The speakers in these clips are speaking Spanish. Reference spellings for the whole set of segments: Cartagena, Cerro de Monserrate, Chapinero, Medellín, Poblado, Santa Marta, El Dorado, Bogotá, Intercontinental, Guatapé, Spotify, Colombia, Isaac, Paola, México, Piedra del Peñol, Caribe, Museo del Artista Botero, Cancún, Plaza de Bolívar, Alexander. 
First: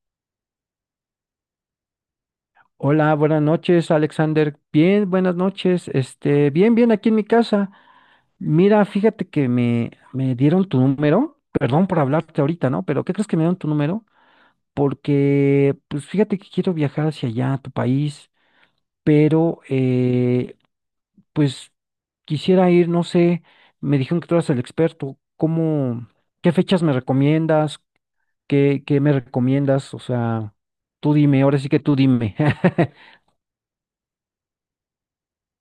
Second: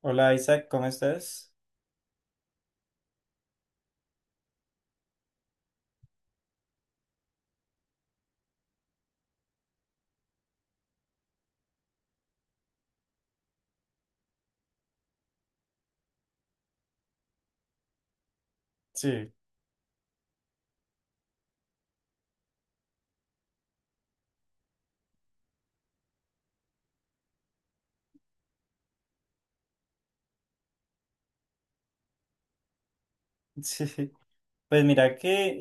Hola, Isaac, ¿cómo estás? Hola, buenas noches, Alexander. Bien, buenas noches. Bien, bien, aquí en mi casa. Mira, fíjate que me dieron tu número. Perdón por hablarte ahorita, ¿no? Pero ¿qué crees que me dieron tu número? Porque, pues fíjate que quiero viajar hacia allá, a tu país, Sí, pero, pues quisiera ir, no sé, me dijeron que tú eras el experto. ¿Cómo, qué fechas me recomiendas? ¿Qué me recomiendas? O sea, tú dime, ahora sí que tú dime. sí. Pues mira que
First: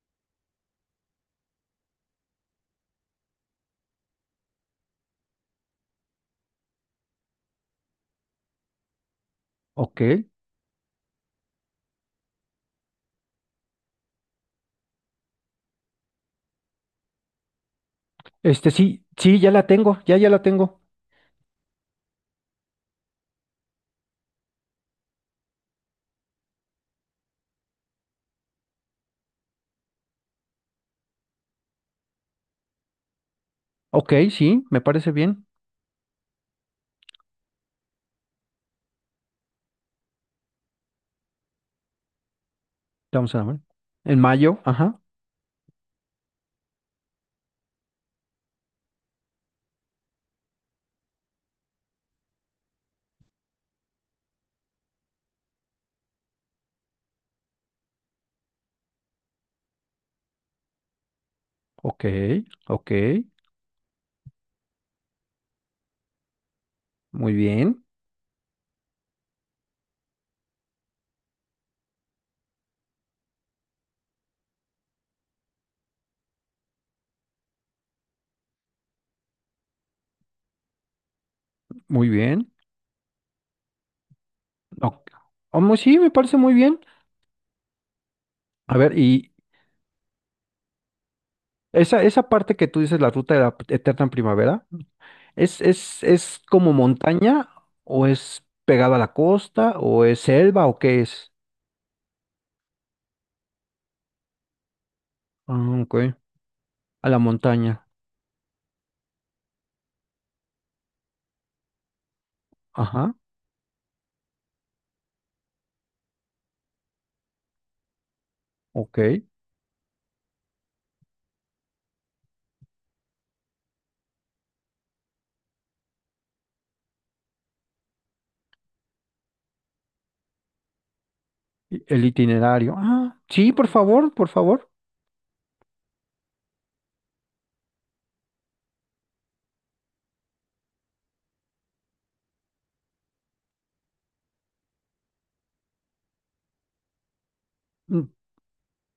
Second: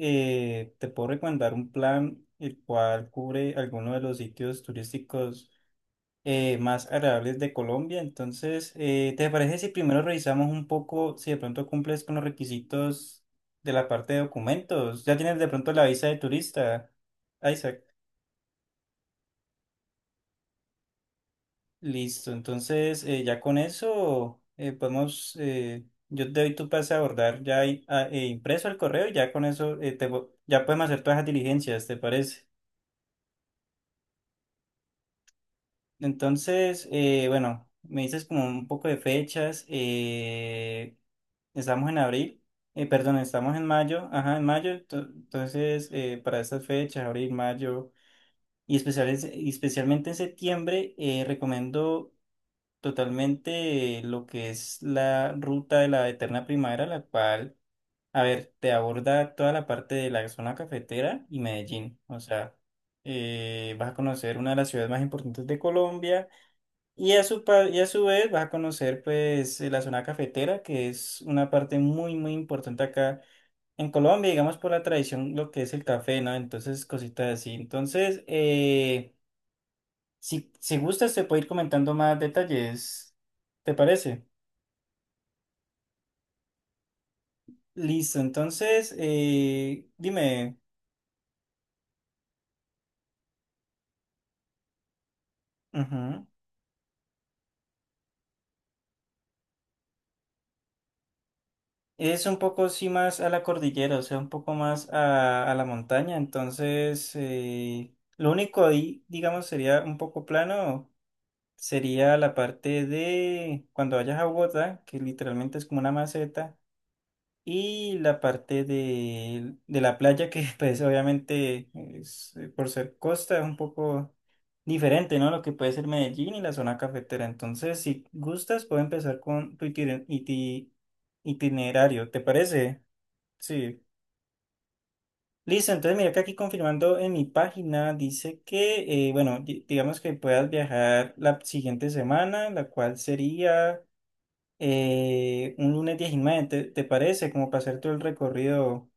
te puedo recomendar un plan el cual cubre algunos de los sitios turísticos más agradables de Colombia. Entonces, ¿te parece si primero Ok. revisamos un poco si de pronto cumples con los requisitos de la parte de documentos? ¿Ya tienes de pronto la visa de turista, ah, Isaac? Este sí, ya la tengo, ya la tengo. Listo, entonces ya con eso podemos, yo te doy tu pase a abordar ya ahí, impreso el correo y ya con eso ya podemos hacer todas las diligencias, ¿te parece? Ok, sí, me parece bien. Entonces, bueno, me dices como un poco de fechas, estamos en abril, perdón, Vamos a estamos ver. en mayo, En ajá, en mayo, mayo, ajá. Entonces para estas fechas, abril, mayo y, y especialmente en septiembre, recomiendo totalmente lo que es la ruta de la eterna primavera, la cual, a ver, te aborda toda la parte de la zona cafetera y Medellín. Ok, O sea, ok. Vas a conocer una de las ciudades más importantes de Colombia y a Muy y bien, a su vez vas a conocer pues la zona cafetera, que es una parte muy, muy importante acá. En Colombia, digamos, por la tradición, lo que es el café, ¿no? Entonces, cositas así. Entonces, si, si gustas, te puedo ir comentando muy más bien. detalles. ¿Te parece? Ok. Oh, sí, me parece muy bien. Listo, A entonces, ver, y dime, esa parte que tú dices, la ruta de la eterna primavera, ¿es, es, ujú. es como montaña o es pegada a la costa o es selva o qué es? Es un poco sí más a la cordillera, o sea, un poco más a la Ah, ok. montaña, A entonces, la montaña. Lo único ahí, digamos, sería un poco plano, sería la parte Ajá, de cuando vayas a Bogotá, que literalmente es como una maceta. Y la parte ok. De la playa, que pues obviamente es, por ser costa es un poco diferente, ¿no? Lo que puede ser Medellín y la zona cafetera. Entonces, si gustas, puedo empezar con tu Y el itinerario, ¿te itinerario. parece? Ah, sí, por Sí. favor, por favor. Listo, entonces mira que aquí confirmando en mi página dice que, bueno, digamos que puedas viajar la siguiente semana, la cual sería un lunes 19, te parece? Como para hacer todo el recorrido.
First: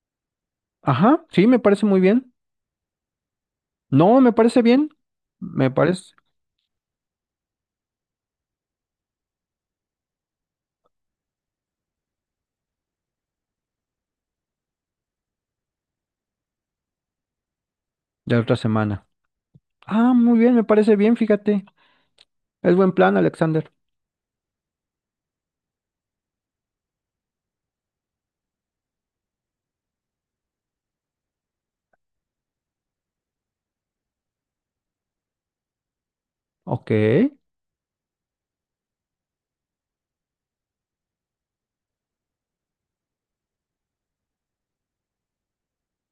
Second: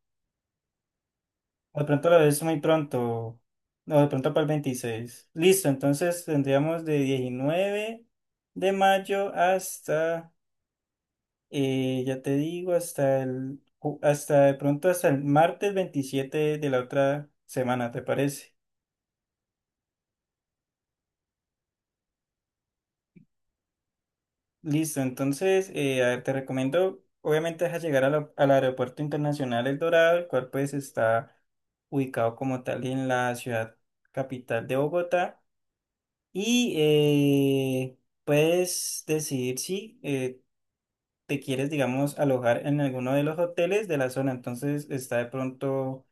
Ajá, sí, me De parece muy pronto lo bien. ves muy pronto. No, de No, pronto me para el parece bien. 26. Listo, Me parece entonces tendríamos de 19 de mayo hasta, ya te digo, hasta hasta de pronto hasta el martes 27 de la otra semana, ¿te de parece? otra semana. Ah, muy bien, me parece bien, fíjate. Es buen plan, Alexander. Listo, entonces, a ver, te recomiendo, obviamente, deja llegar a al Aeropuerto Internacional El Dorado, el cual pues está ubicado como tal en la ciudad capital de Bogotá. Y Ok. Puedes decidir si te quieres, digamos, alojar en alguno de los hoteles de la zona. Entonces está de pronto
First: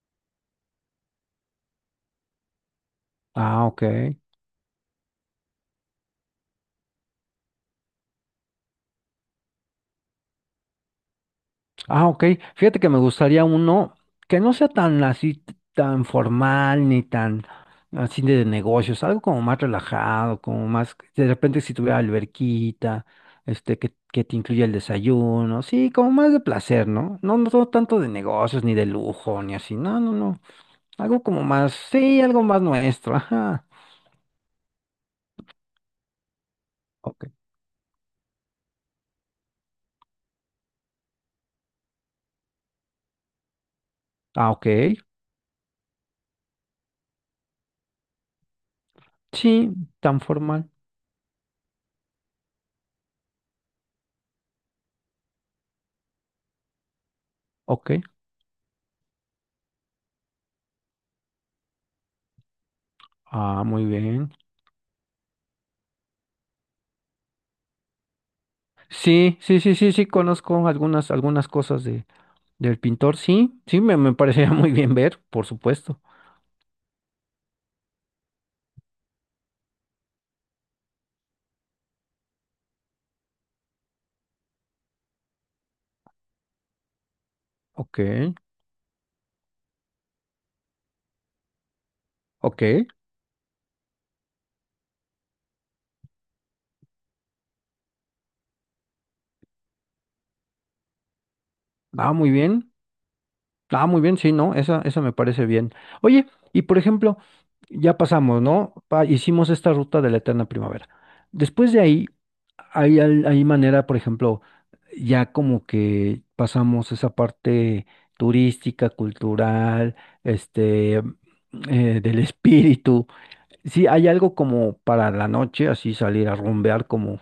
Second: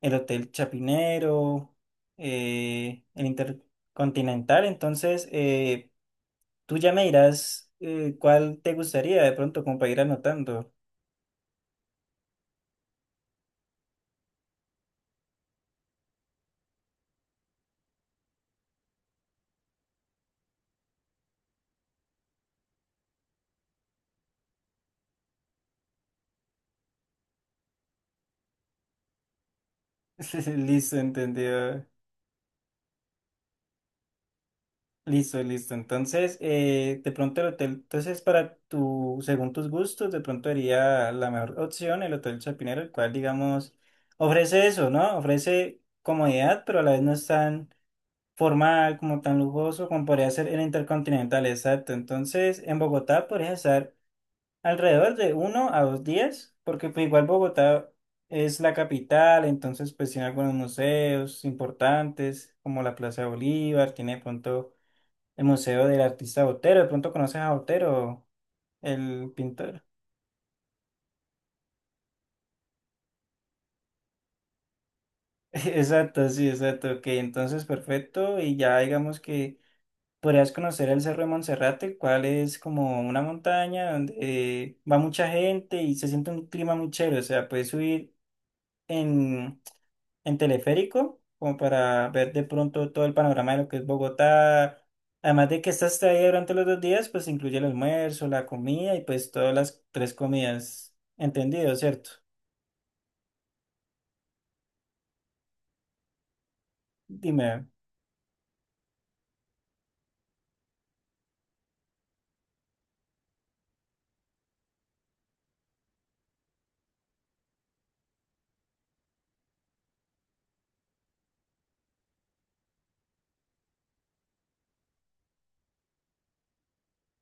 el Hotel Chapinero, el Ah, ok. Intercontinental. Entonces tú ya me dirás cuál te gustaría de pronto como para ir anotando. Ah, ok. Fíjate que me gustaría uno que no sea tan así, tan formal, ni tan así de negocios, algo como más relajado, como más, de repente si tuviera alberquita, que te incluya el desayuno, sí, como más de placer, ¿no? No, no no tanto de negocios, ni de lujo, ni así, no, no, no. Listo, Algo como más, entendido. sí, algo más nuestro, ajá. Listo, listo. Entonces, de Ok. pronto el hotel, entonces para tu, según tus gustos, de pronto sería la mejor opción el Hotel Chapinero, el cual, digamos, Ah, ofrece ok. eso, ¿no? Ofrece comodidad, pero a la vez no es tan formal, como tan Sí, lujoso, como tan podría ser el formal. Intercontinental, exacto. Entonces, en Bogotá podrías estar alrededor de uno a dos días, porque pues igual Bogotá Ok. es la capital, entonces pues tiene algunos museos importantes, como la Plaza de Ah, muy Bolívar, tiene de bien. pronto el Museo del Artista Botero. De pronto conoces a Botero, el Sí, sí, sí, pintor. sí, sí, conozco algunas, algunas cosas de, del pintor. Sí, sí, me parecería muy bien ver, por supuesto. Exacto, sí, exacto. Ok, entonces perfecto. Y ya digamos que podrías conocer el Cerro de Monserrate, el cual es como una montaña donde va mucha gente y se siente un clima muy chévere. O sea, puedes Ok, subir en, en teleférico como para ver de ok. pronto todo el panorama de lo que es Bogotá. Además de que estás ahí durante los dos días, pues incluye el almuerzo, la comida y pues todas las tres comidas. Entendido, ¿cierto? Ah, muy bien. Ah, muy bien, sí, ¿no? Esa me parece bien. Oye, y por ejemplo, Dime, ya pasamos, ¿no? Hicimos esta ruta de la eterna primavera. Después de ahí, hay, hay manera, por ejemplo, ya como que pasamos esa parte turística, cultural, este, del espíritu. Sí, hay algo como para la noche, así salir a rumbear como,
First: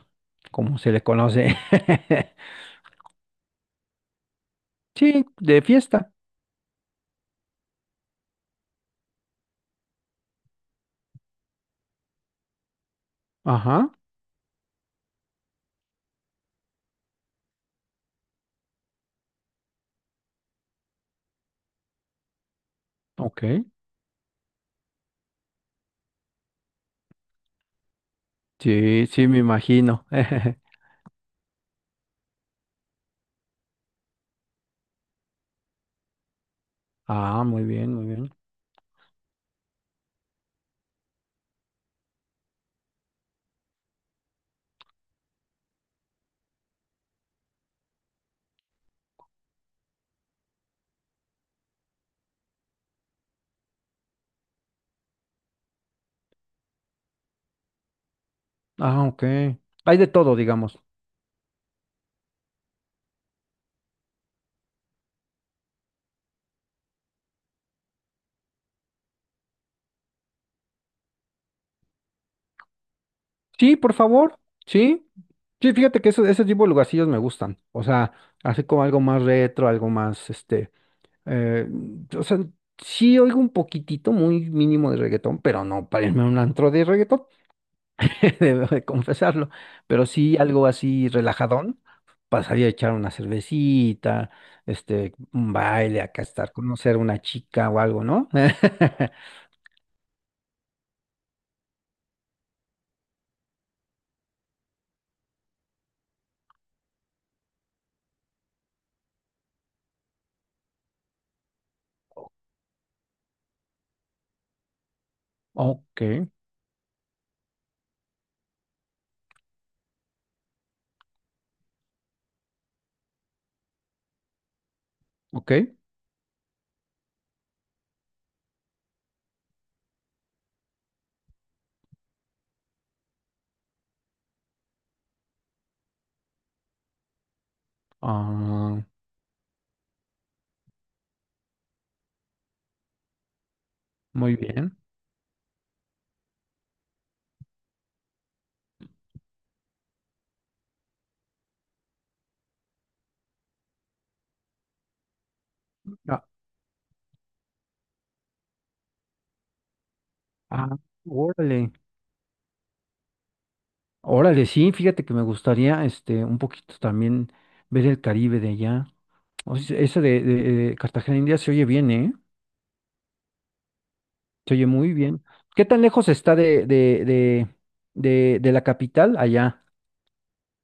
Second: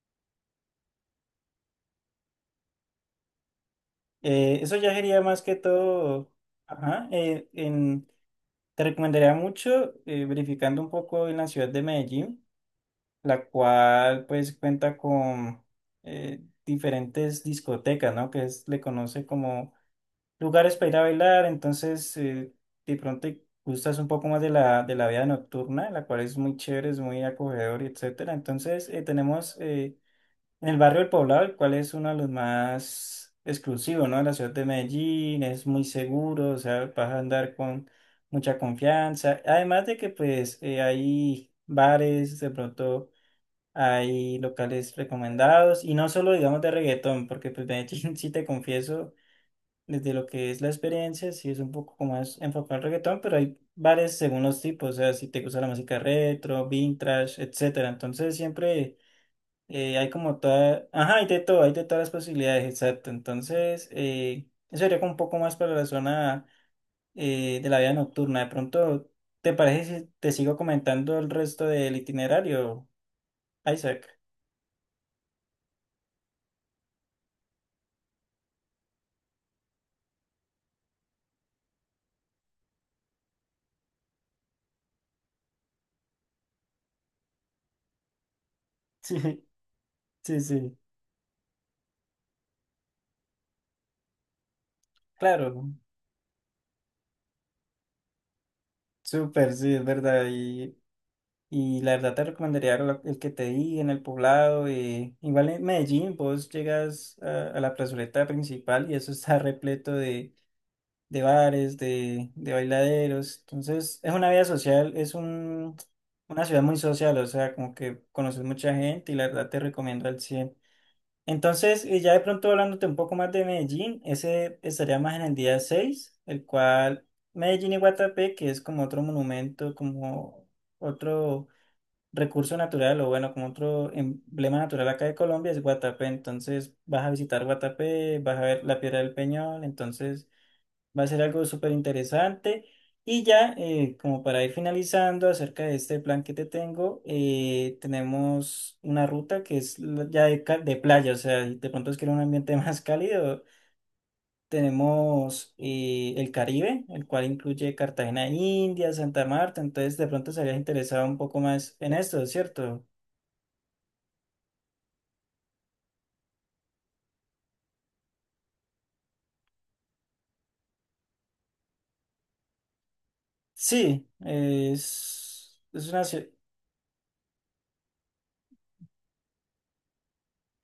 como se le conoce. Eso ya sería Sí, más que de fiesta. todo, ajá, te recomendaría mucho verificando un poco en la ciudad de Medellín, la Ajá, cual pues cuenta con diferentes discotecas, ¿no? Le conoce como lugares para ir a bailar, entonces de pronto te ok. gustas un poco más de de la vida nocturna, la cual es muy chévere, es muy acogedor, y etcétera. Entonces Sí, sí, me imagino. el barrio del Poblado, el cual es uno de los más exclusivos, ¿no? De la ciudad de Medellín, es muy seguro, o sea, vas a Ah, andar muy con bien, muy bien. mucha confianza. Además de que, pues, hay bares, de pronto hay locales recomendados, y no solo, digamos, de reggaetón, porque, pues, Medellín, sí te confieso, desde lo que es la experiencia, sí es un poco como más enfocado al reggaetón, pero hay bares según los tipos, o sea, si te gusta la música retro, vintage, etcétera. Entonces, siempre. Ah, ok. Hay de Hay todo, como digamos. toda, ajá, hay de todo, hay de todas las posibilidades, exacto. Entonces, eso sería como un poco más para la zona de la vida nocturna. De pronto, ¿te parece si te sigo comentando el resto del itinerario, Sí, por Isaac? favor. Sí. Sí, fíjate que eso, ese tipo de lugarcillos me gustan. O sea, así como algo más retro, algo más, eh, o sea, sí oigo un poquitito, muy mínimo de reggaetón, pero no para irme a un antro de reggaetón. Debo de Sí, confesarlo, pero sí sí, algo sí, así relajadón, pasaría a echar una cervecita, un claro, baile, acá estar, conocer una chica o algo, ¿no? súper, sí, es verdad. Y la verdad te recomendaría el que te di en el poblado. Igual en Medellín, vos llegas a la plazoleta principal y eso está repleto de bares, de bailaderos. Entonces, es una vida social, Ok, una ciudad muy social, o sea, como que conoces mucha gente y la verdad te recomiendo al cien. Entonces, y ya de pronto hablándote un poco más de Medellín, ese estaría más en el ok, día seis, el cual Medellín y Guatapé, que es como otro monumento, como otro recurso natural o bueno, como otro emblema natural acá de Colombia es Guatapé, entonces vas a visitar Guatapé, vas a ver la ah, Piedra del Peñol. Entonces va a ser algo súper interesante. Y ya, como muy para ir bien. finalizando acerca de este plan que te tengo, tenemos una ruta que es ya de, de playa, o sea, y de pronto es que era un ambiente más cálido. Tenemos Ah, el Caribe, el cual incluye Cartagena, India, Santa Marta, entonces de pronto estarías ah, interesado un poco órale, más en esto, ¿cierto? órale, sí, fíjate que me gustaría, un poquito también ver el Caribe de allá. O sea, ese de, de Cartagena India se oye bien, ¿eh? Sí, Se oye muy bien. ¿Qué tan es una lejos ciudad. está de la capital allá?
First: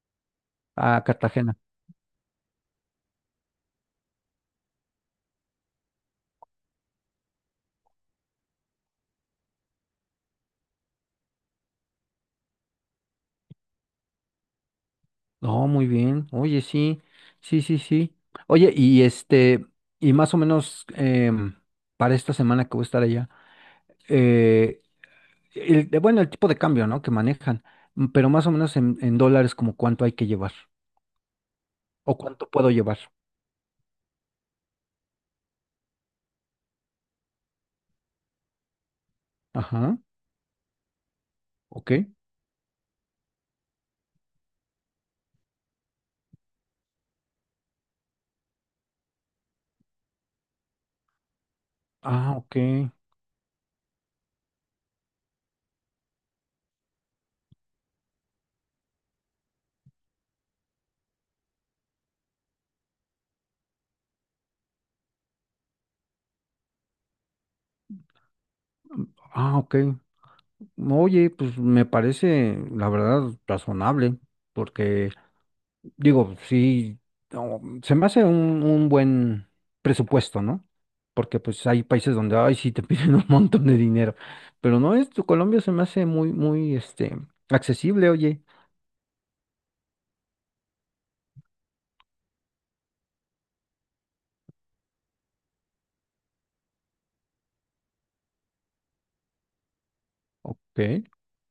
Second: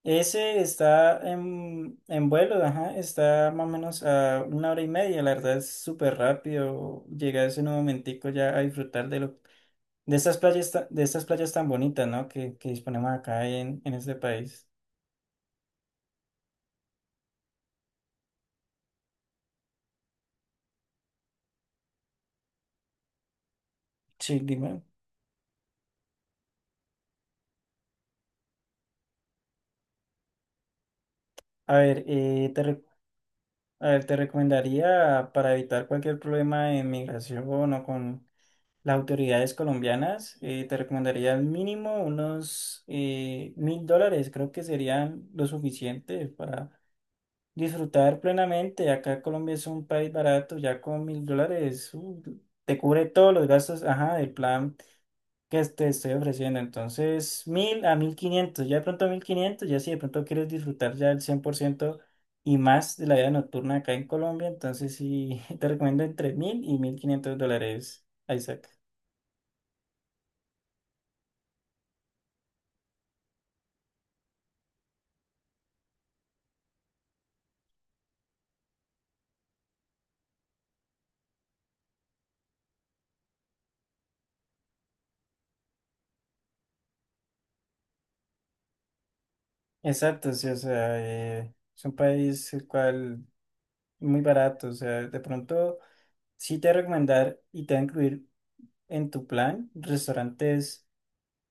Ese A está Cartagena. En vuelo, ajá, está más o menos a una hora y media, la verdad es súper rápido llegar ese nuevo momentico ya a disfrutar de lo, de estas playas tan bonitas, ¿no? Que disponemos acá en este país. No, muy bien. Oye, sí, sí, sí, sí. Oye, y y más o menos para esta semana que voy a estar allá, Sí, eh, dime. el, bueno, el tipo de cambio, ¿no? Que manejan, pero más o menos en dólares, como cuánto hay que llevar A ver, o cuánto eh, te, puedo re- llevar. a ver, te recomendaría para evitar cualquier problema de migración o con las autoridades Ajá, colombianas, te recomendaría al ok. mínimo unos $1,000, creo que serían lo suficiente para disfrutar plenamente. Acá Colombia es un país barato, ya con $1,000 Ah, ok. te cubre todos los gastos, ajá, del plan que te estoy ofreciendo. Entonces, 1,000 a 1,500, ya de pronto 1,500, ya si de pronto quieres disfrutar ya el 100% y más de la vida nocturna acá en Colombia, entonces sí, te recomiendo entre 1,000 y $1,500, Isaac. Ah, ok. Oye, pues me parece, la verdad, razonable, porque digo, sí, no, se me hace un buen presupuesto, ¿no? Porque pues hay países donde, ay, sí, te piden un montón de dinero. Pero no, esto, Colombia se me hace muy, muy, accesible, oye. Exacto, sí, o sea, es un país el cual muy barato, o sea, de pronto sí te voy a recomendar y te va a incluir en tu plan Ok. restaurantes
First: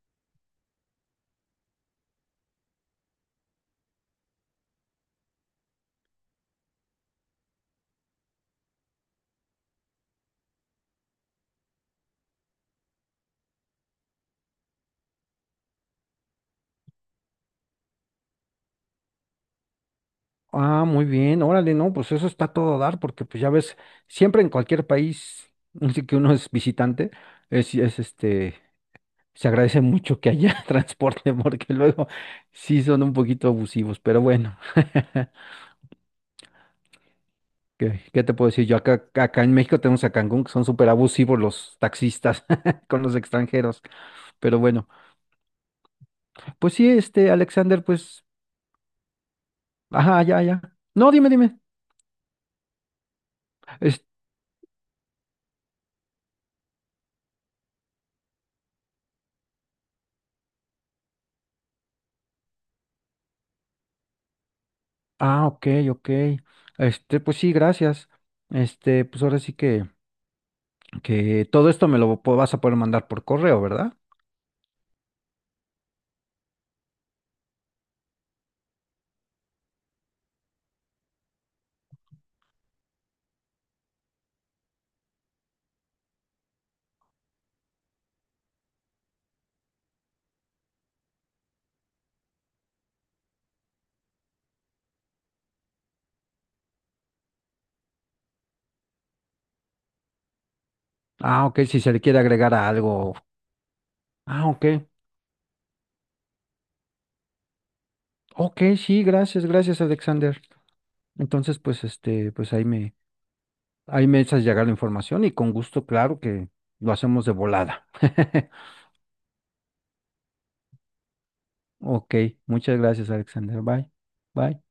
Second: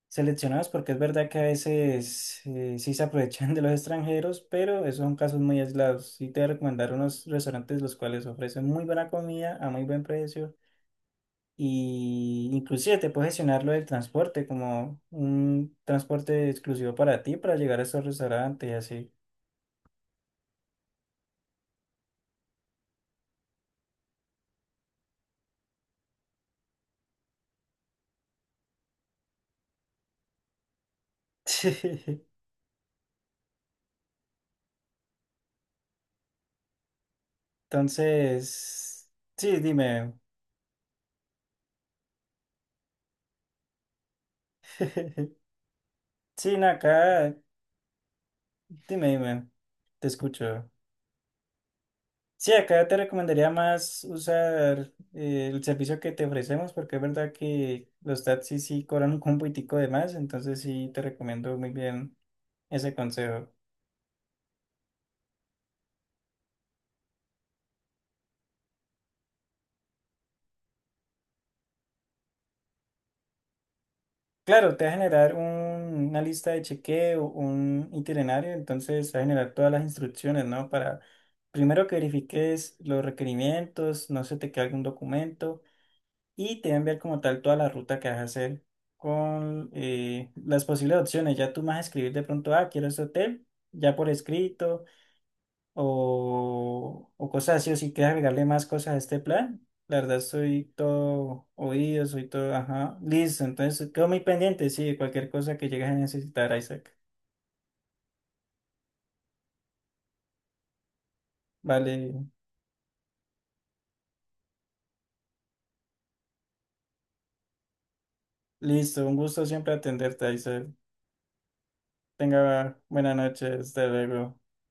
seleccionados, porque es verdad que a veces sí se aprovechan de los extranjeros, pero esos son casos muy aislados. Sí te voy a recomendar unos restaurantes los cuales ofrecen muy buena comida a muy buen precio, y inclusive te puedes gestionar lo del transporte como un transporte exclusivo para ti para llegar a esos restaurantes y así. Ah, muy bien, órale, no, pues eso está a todo dar, porque pues ya ves, siempre en cualquier país, así que uno es visitante, es, es este, se agradece mucho que haya transporte, porque luego sí son un poquito abusivos, pero bueno. ¿Qué, qué te puedo decir? Yo acá, Entonces, acá en sí, México tenemos a dime. Cancún, que son súper abusivos los taxistas con los extranjeros. Pero bueno, Sí, no, pues sí, acá, Alexander, pues, dime, dime, te ajá, ya, ya. escucho. No, dime, dime. Sí, acá te recomendaría más Es- usar el servicio que te ofrecemos porque es verdad que los taxis sí cobran un compitico de más, entonces sí te recomiendo muy bien ese consejo. ah, ok, ok. Pues sí, gracias. Pues ahora sí que todo esto me lo vas a poder mandar por correo, ¿verdad? Claro, te va a generar una lista de chequeo, un itinerario, entonces te va a generar todas las instrucciones, ¿no? Para primero que verifiques los requerimientos, no se te quede algún documento, y te va a enviar como tal toda la ruta que vas a hacer con las posibles opciones. Ya tú vas a escribir de pronto, ah, quiero este hotel, ya por escrito, o cosas así, o si quieres agregarle más cosas a este plan. La verdad, soy Ah, todo ok, si se le oído, quiere soy agregar todo, a ajá, algo. listo. Entonces, quedo muy Ah, ok. pendiente, sí, de cualquier cosa que llegues a necesitar, Isaac. Ok, sí, gracias, gracias, Alexander. Entonces, pues, Vale, pues ahí me, ahí me echas llegar la información y con gusto, claro que lo hacemos de volada. listo, un gusto siempre atenderte, Isaac. Ok, Tenga muchas gracias, buenas Alexander. noches, hasta Bye. luego. Bye.